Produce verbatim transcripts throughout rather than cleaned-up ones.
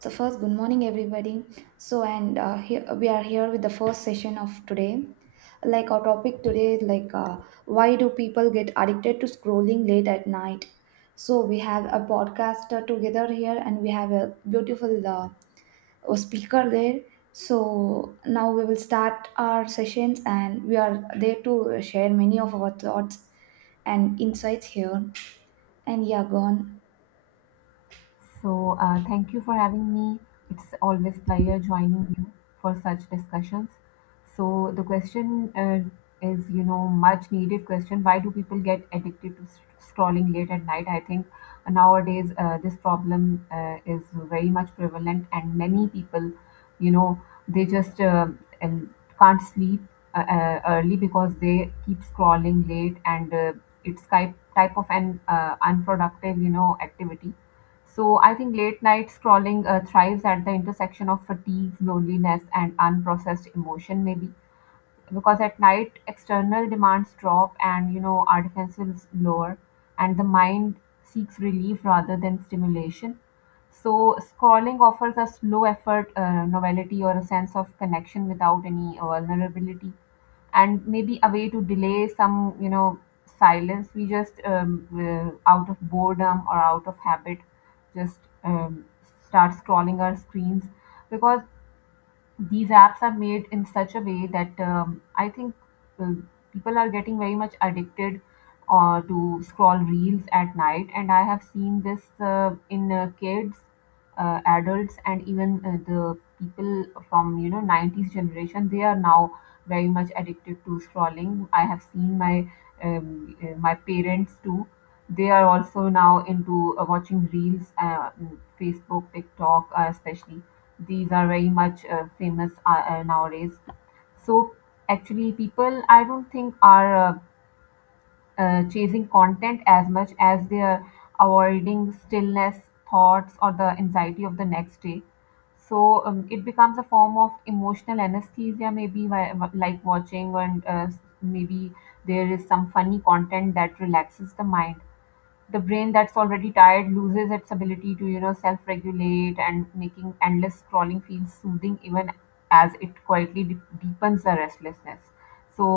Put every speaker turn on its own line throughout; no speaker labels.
So first, good morning, everybody. So and uh, here, we are here with the first session of today. Like our topic today is like uh, why do people get addicted to scrolling late at night? So we have a podcaster together here, and we have a beautiful uh, uh, speaker there. So now we will start our sessions, and we are there to share many of our thoughts and insights here. And yeah, go on.
So, uh, thank you for having me. It's always pleasure joining you for such discussions. So, the question uh, is, you know, much needed question. Why do people get addicted to s- scrolling late at night? I think nowadays uh, this problem uh, is very much prevalent, and many people, you know, they just uh, and can't sleep uh, uh, early because they keep scrolling late, and uh, it's type type of an uh, unproductive, you know, activity. So I think late night scrolling uh, thrives at the intersection of fatigue, loneliness, and unprocessed emotion, maybe because at night external demands drop, and you know our defenses lower and the mind seeks relief rather than stimulation. So scrolling offers a slow effort uh, novelty, or a sense of connection without any uh, vulnerability, and maybe a way to delay some you know silence. We just um, uh, out of boredom or out of habit just um, start scrolling our screens, because these apps are made in such a way that um, I think uh, people are getting very much addicted uh, to scroll reels at night. And I have seen this uh, in uh, kids, uh, adults, and even uh, the people from you know nineties generation. They are now very much addicted to scrolling. I have seen my um, uh, my parents too. They are also now into uh, watching reels, uh, Facebook, TikTok, uh, especially these are very much uh, famous uh, uh, nowadays. So actually, people I don't think are uh, uh, chasing content as much as they are avoiding stillness, thoughts, or the anxiety of the next day. So um, it becomes a form of emotional anesthesia, maybe, whi- wh- like watching, and uh, maybe there is some funny content that relaxes the mind. The brain that's already tired loses its ability to you know self-regulate, and making endless scrolling feel soothing even as it quietly de- deepens the restlessness. So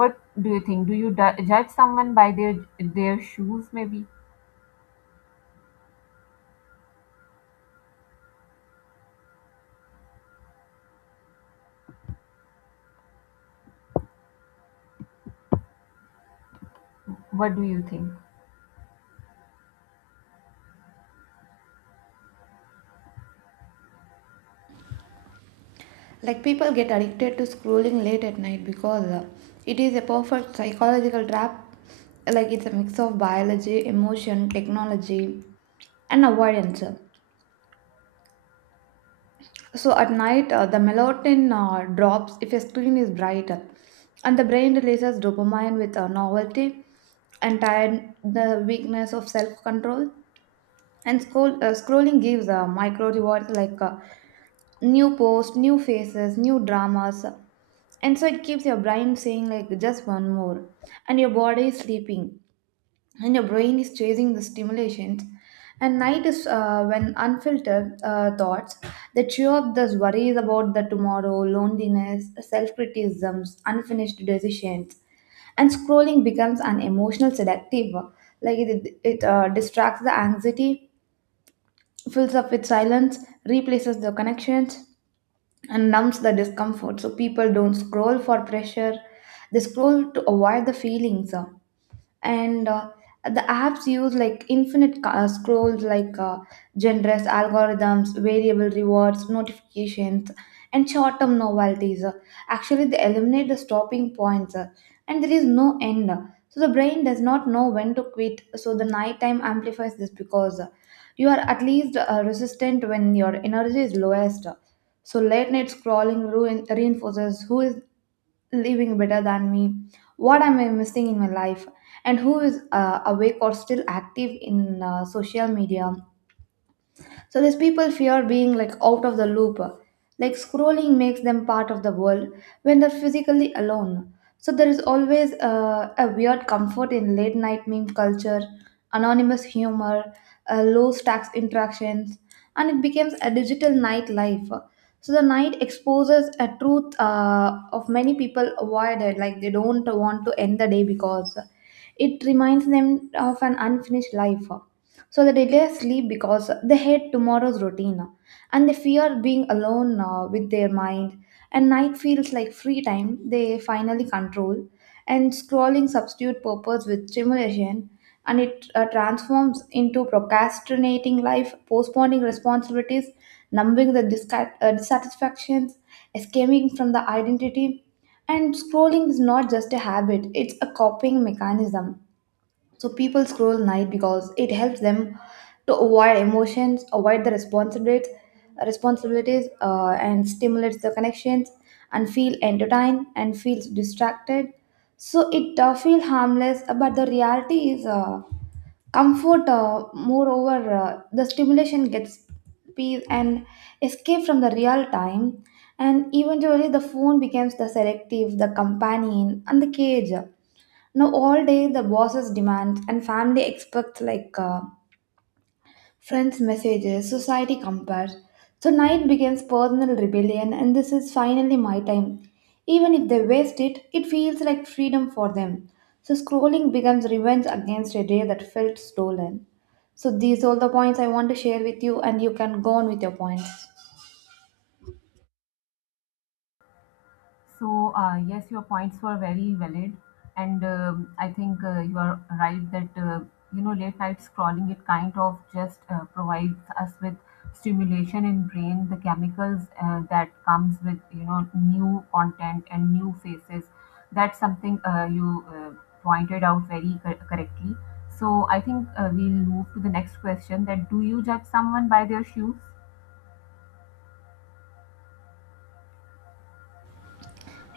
what do you think, do you du- judge someone by their their shoes, maybe? What do you think?
Like people get addicted to scrolling late at night because uh, it is a perfect psychological trap. Like it's a mix of biology, emotion, technology, and avoidance. So at night, uh, the melatonin uh, drops if a screen is bright, and the brain releases dopamine with a novelty, and tired the weakness of self-control. And scroll, uh, scrolling gives uh, micro rewards like uh, new posts, new faces, new dramas. And so it keeps your brain saying, like, just one more. And your body is sleeping. And your brain is chasing the stimulations. And night is uh, when unfiltered uh, thoughts that chew up those worries about the tomorrow, loneliness, self criticisms, unfinished decisions. And scrolling becomes an emotional sedative. Like it, it uh, distracts the anxiety, fills up with silence, replaces the connections, and numbs the discomfort. So people don't scroll for pressure, they scroll to avoid the feelings, uh, and uh, the apps use like infinite ca- uh, scrolls, like uh, generous algorithms, variable rewards, notifications, and short-term novelties. Uh, actually they eliminate the stopping points, uh, and there is no end. So the brain does not know when to quit. So the nighttime amplifies this because uh, you are at least uh, resistant when your energy is lowest. So late night scrolling ruin, reinforces who is living better than me, what am I missing in my life, and who is uh, awake or still active in uh, social media. So these people fear being like out of the loop. Like scrolling makes them part of the world when they're physically alone. So there is always uh, a weird comfort in late night meme culture, anonymous humor, uh, low stakes interactions, and it becomes a digital nightlife. So the night exposes a truth uh, of many people avoided, like they don't want to end the day because it reminds them of an unfinished life. So they delay sleep because they hate tomorrow's routine, and they fear being alone uh, with their mind. And night feels like free time they finally control. And scrolling substitute purpose with stimulation, and it uh, transforms into procrastinating life, postponing responsibilities, numbing the disca- uh, dissatisfactions, escaping from the identity. And scrolling is not just a habit, it's a coping mechanism. So people scroll night because it helps them to avoid emotions, avoid the responsibilities, responsibilities, uh, and stimulates the connections, and feel entertained and feels distracted. So it uh, feel harmless, uh, but the reality is uh, comfort. Uh, moreover, uh, the stimulation gets peace and escape from the real time, and eventually the phone becomes the selective, the companion, and the cage. Now, all day the bosses demand and family expects, like uh, friends' messages, society compares. So, night begins personal rebellion, and this is finally my time. Even if they waste it, it feels like freedom for them. So, scrolling becomes revenge against a day that felt stolen. So, these all the points I want to share with you, and you can go on with your points.
So, uh, yes, your points were very valid, and um, I think uh, you are right that uh, you know late night scrolling, it kind of just uh, provides us with stimulation in brain, the chemicals uh, that comes with you know new content and new faces. That's something uh, you uh, pointed out very cor- correctly. So I think uh, we'll move to the next question. That do you judge someone by their shoes?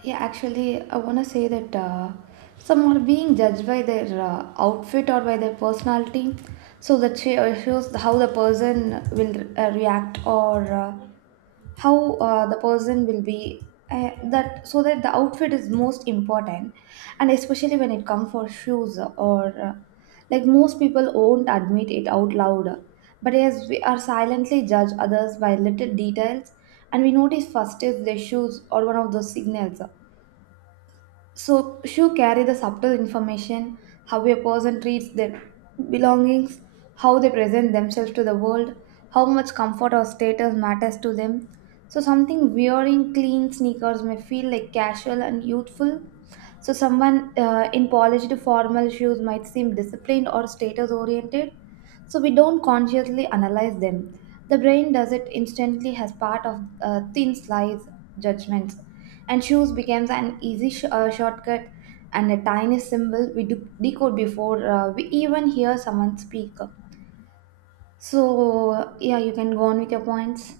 Yeah, actually, I want to say that uh, some are being judged by their uh, outfit or by their personality. So that sh- uh, shows how the person will uh, react or uh, how uh, the person will be. Uh, that so that the outfit is most important, and especially when it comes for shoes or uh, like most people won't admit it out loud, but yes, we are silently judge others by little details, and we notice first is their shoes or one of those signals. So shoe carry the subtle information, how a person treats their belongings, how they present themselves to the world, how much comfort or status matters to them. So something wearing clean sneakers may feel like casual and youthful. So someone uh, in polished formal shoes might seem disciplined or status oriented. So we don't consciously analyze them. The brain does it instantly as part of uh, thin slice judgments, and shoes becomes an easy sh- uh, shortcut and a tiny symbol we do- decode before uh, we even hear someone speak. So, yeah, you can go on with your points.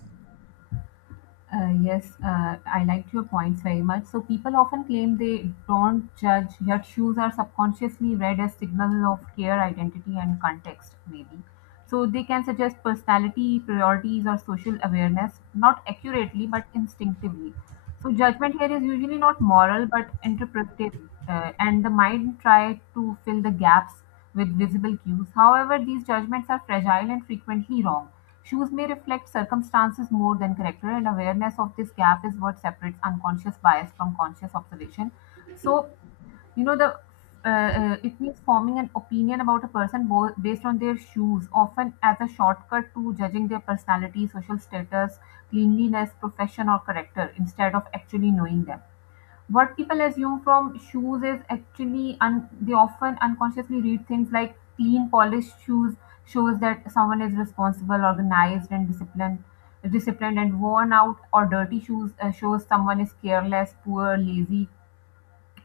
Uh, yes, uh, I liked your points very much. So people often claim they don't judge, yet shoes are subconsciously read as signal of care, identity, and context, maybe. So they can suggest personality, priorities, or social awareness, not accurately but instinctively. So judgment here is usually not moral but interpretive, uh, and the mind try to fill the gaps with visible cues. However, these judgments are fragile and frequently wrong. Shoes may reflect circumstances more than character, and awareness of this gap is what separates unconscious bias from conscious observation. So, you know, the uh, uh, it means forming an opinion about a person bo- based on their shoes, often as a shortcut to judging their personality, social status, cleanliness, profession, or character, instead of actually knowing them. What people assume from shoes is actually un- they often unconsciously read things like clean, polished shoes shows that someone is responsible, organized, and disciplined. Disciplined and worn out or dirty shoes uh, shows someone is careless, poor, lazy,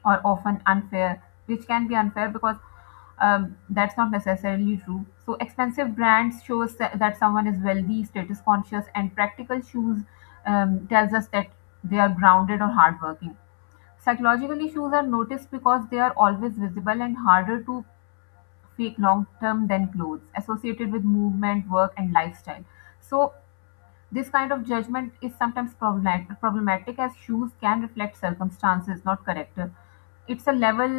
or often unfair, which can be unfair because um, that's not necessarily true. So expensive brands shows tha- that someone is wealthy, status conscious, and practical shoes um, tells us that they are grounded or hardworking. Psychological issues are noticed because they are always visible and harder to fake long term than clothes associated with movement, work, and lifestyle. So, this kind of judgment is sometimes problemat- problematic as shoes can reflect circumstances, not character. It's a level,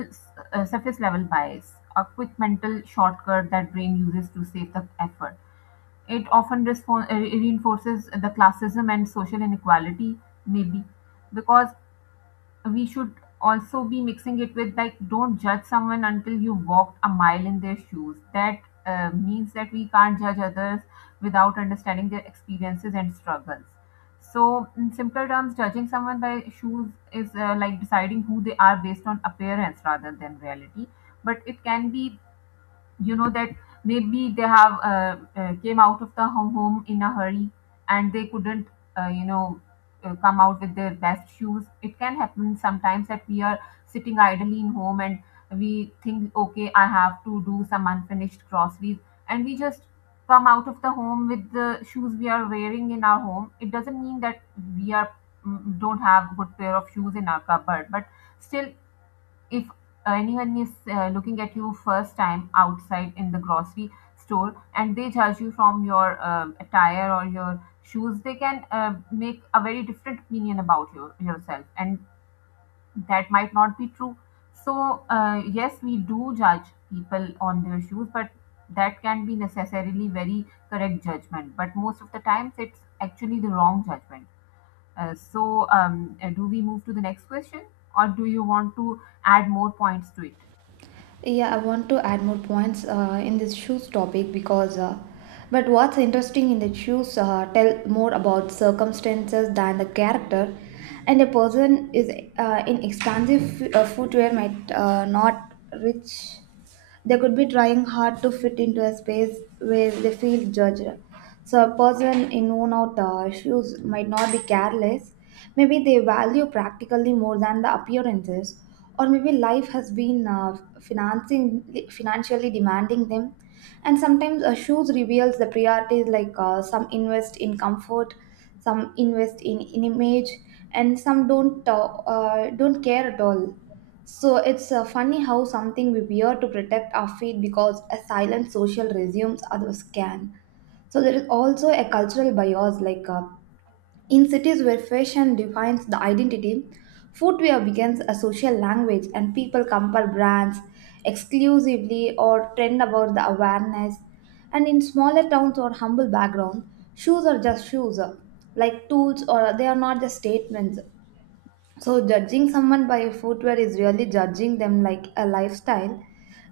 uh, surface level bias, a quick mental shortcut that brain uses to save the effort. It often respo- uh, reinforces the classism and social inequality, maybe, because we should also be mixing it with like don't judge someone until you walked a mile in their shoes. That uh, means that we can't judge others without understanding their experiences and struggles. So in simpler terms, judging someone by shoes is uh, like deciding who they are based on appearance rather than reality. But it can be you know that maybe they have uh, uh, came out of the ho- home in a hurry, and they couldn't uh, you know uh, come out with their best shoes. It can happen sometimes that we are sitting idly in home and we think okay I have to do some unfinished groceries, and we just come out of the home with the shoes we are wearing in our home. It doesn't mean that we are mm, don't have good pair of shoes in our cupboard, but still, if anyone is uh, looking at you first time outside in the grocery store and they judge you from your um attire or your shoes, they can uh, make a very different opinion about your, yourself, and that might not be true. So uh, yes we do judge people on their shoes, but that can be necessarily very correct judgment. But most of the times it's actually the wrong judgment. Uh, so um, uh, do we move to the next question, or do you want to add more points to it?
Yeah, I want to add more points uh, in this shoes topic because, uh, but what's interesting in the shoes uh, tell more about circumstances than the character, and a person is uh, in expensive f- uh, footwear might uh, not reach. They could be trying hard to fit into a space where they feel judged. So, a person in worn out uh, shoes might not be careless. Maybe they value practically more than the appearances, or maybe life has been uh, financing, financially demanding them. And sometimes uh, shoes reveals the priorities, like uh, some invest in comfort, some invest in, in image, and some don't uh, uh, don't care at all. So it's uh, funny how something we wear to protect our feet because a silent social resumes others can. So there is also a cultural bias like uh, in cities where fashion defines the identity, footwear becomes a social language and people compare brands exclusively or trend about the awareness. And in smaller towns or humble background, shoes are just shoes, uh, like tools or they are not just statements. So, judging someone by footwear is really judging them like a lifestyle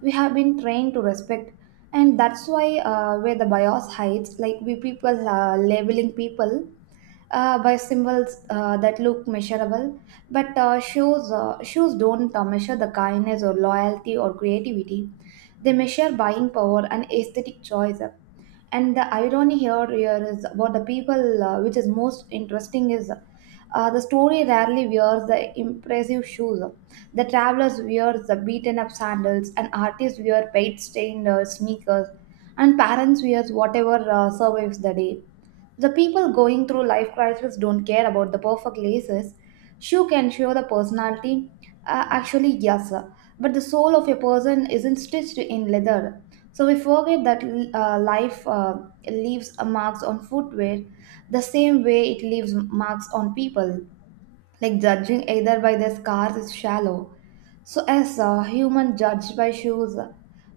we have been trained to respect, and that's why uh, where the bias hides, like we people uh, labeling people uh, by symbols uh, that look measurable, but uh, shoes uh, shoes don't uh, measure the kindness or loyalty or creativity. They measure buying power and aesthetic choice. And the irony here, here is about the people, uh, which is most interesting, is uh, the story rarely wears the impressive shoes. The travelers wear the beaten up sandals, and artists wear paint stained uh, sneakers, and parents wear whatever uh, survives the day. The people going through life crisis don't care about the perfect laces. Shoe can show the personality. Uh, actually, yes, sir. But the soul of a person isn't stitched in leather. So we forget that uh, life uh, leaves marks on footwear the same way it leaves marks on people. Like judging either by their scars is shallow. So, as a human judged by shoes,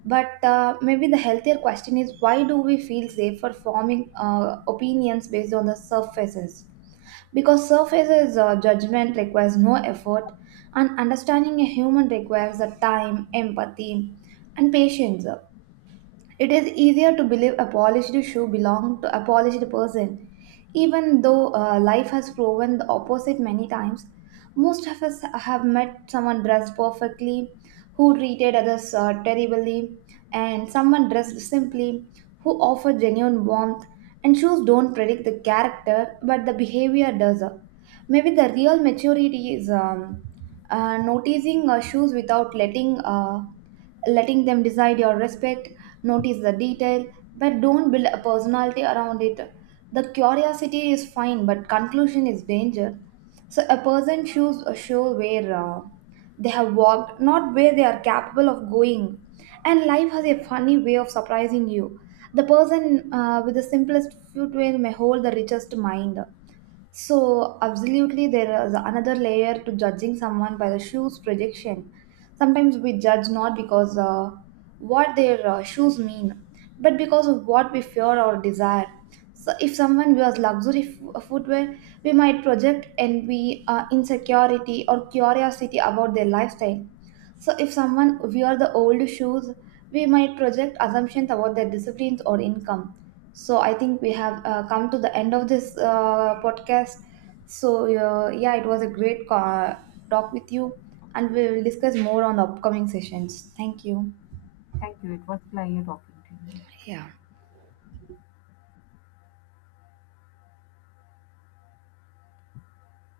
but uh, maybe the healthier question is why do we feel safe for forming uh, opinions based on the surfaces? Because surfaces uh, judgment requires no effort, and understanding a human requires the time, empathy, and patience. It is easier to believe a polished shoe belonged to a polished person, even though uh, life has proven the opposite many times. Most of us have met someone dressed perfectly, who treated others uh, terribly, and someone dressed simply, who offered genuine warmth. And shoes don't predict the character, but the behavior does. Maybe the real maturity is um, uh, noticing uh, shoes without letting uh, letting them decide your respect, notice the detail, but don't build a personality around it. The curiosity is fine, but conclusion is danger. So a person shows a show where uh, they have walked, not where they are capable of going. And life has a funny way of surprising you. The person uh, with the simplest footwear may hold the richest mind. So, absolutely, there is another layer to judging someone by the shoes projection. Sometimes we judge not because uh, what their uh, shoes mean, but because of what we fear or desire. So, if someone wears luxury f- uh, footwear, we might project envy, uh, insecurity, or curiosity about their lifestyle. So, if someone wears the old shoes, we might project assumptions about their disciplines or income. So I think we have uh, come to the end of this uh, podcast. So uh, yeah, it was a great co- talk with you, and we will discuss more on the upcoming sessions. Thank you.
Thank you. It was a pleasure talking to you.
Yeah.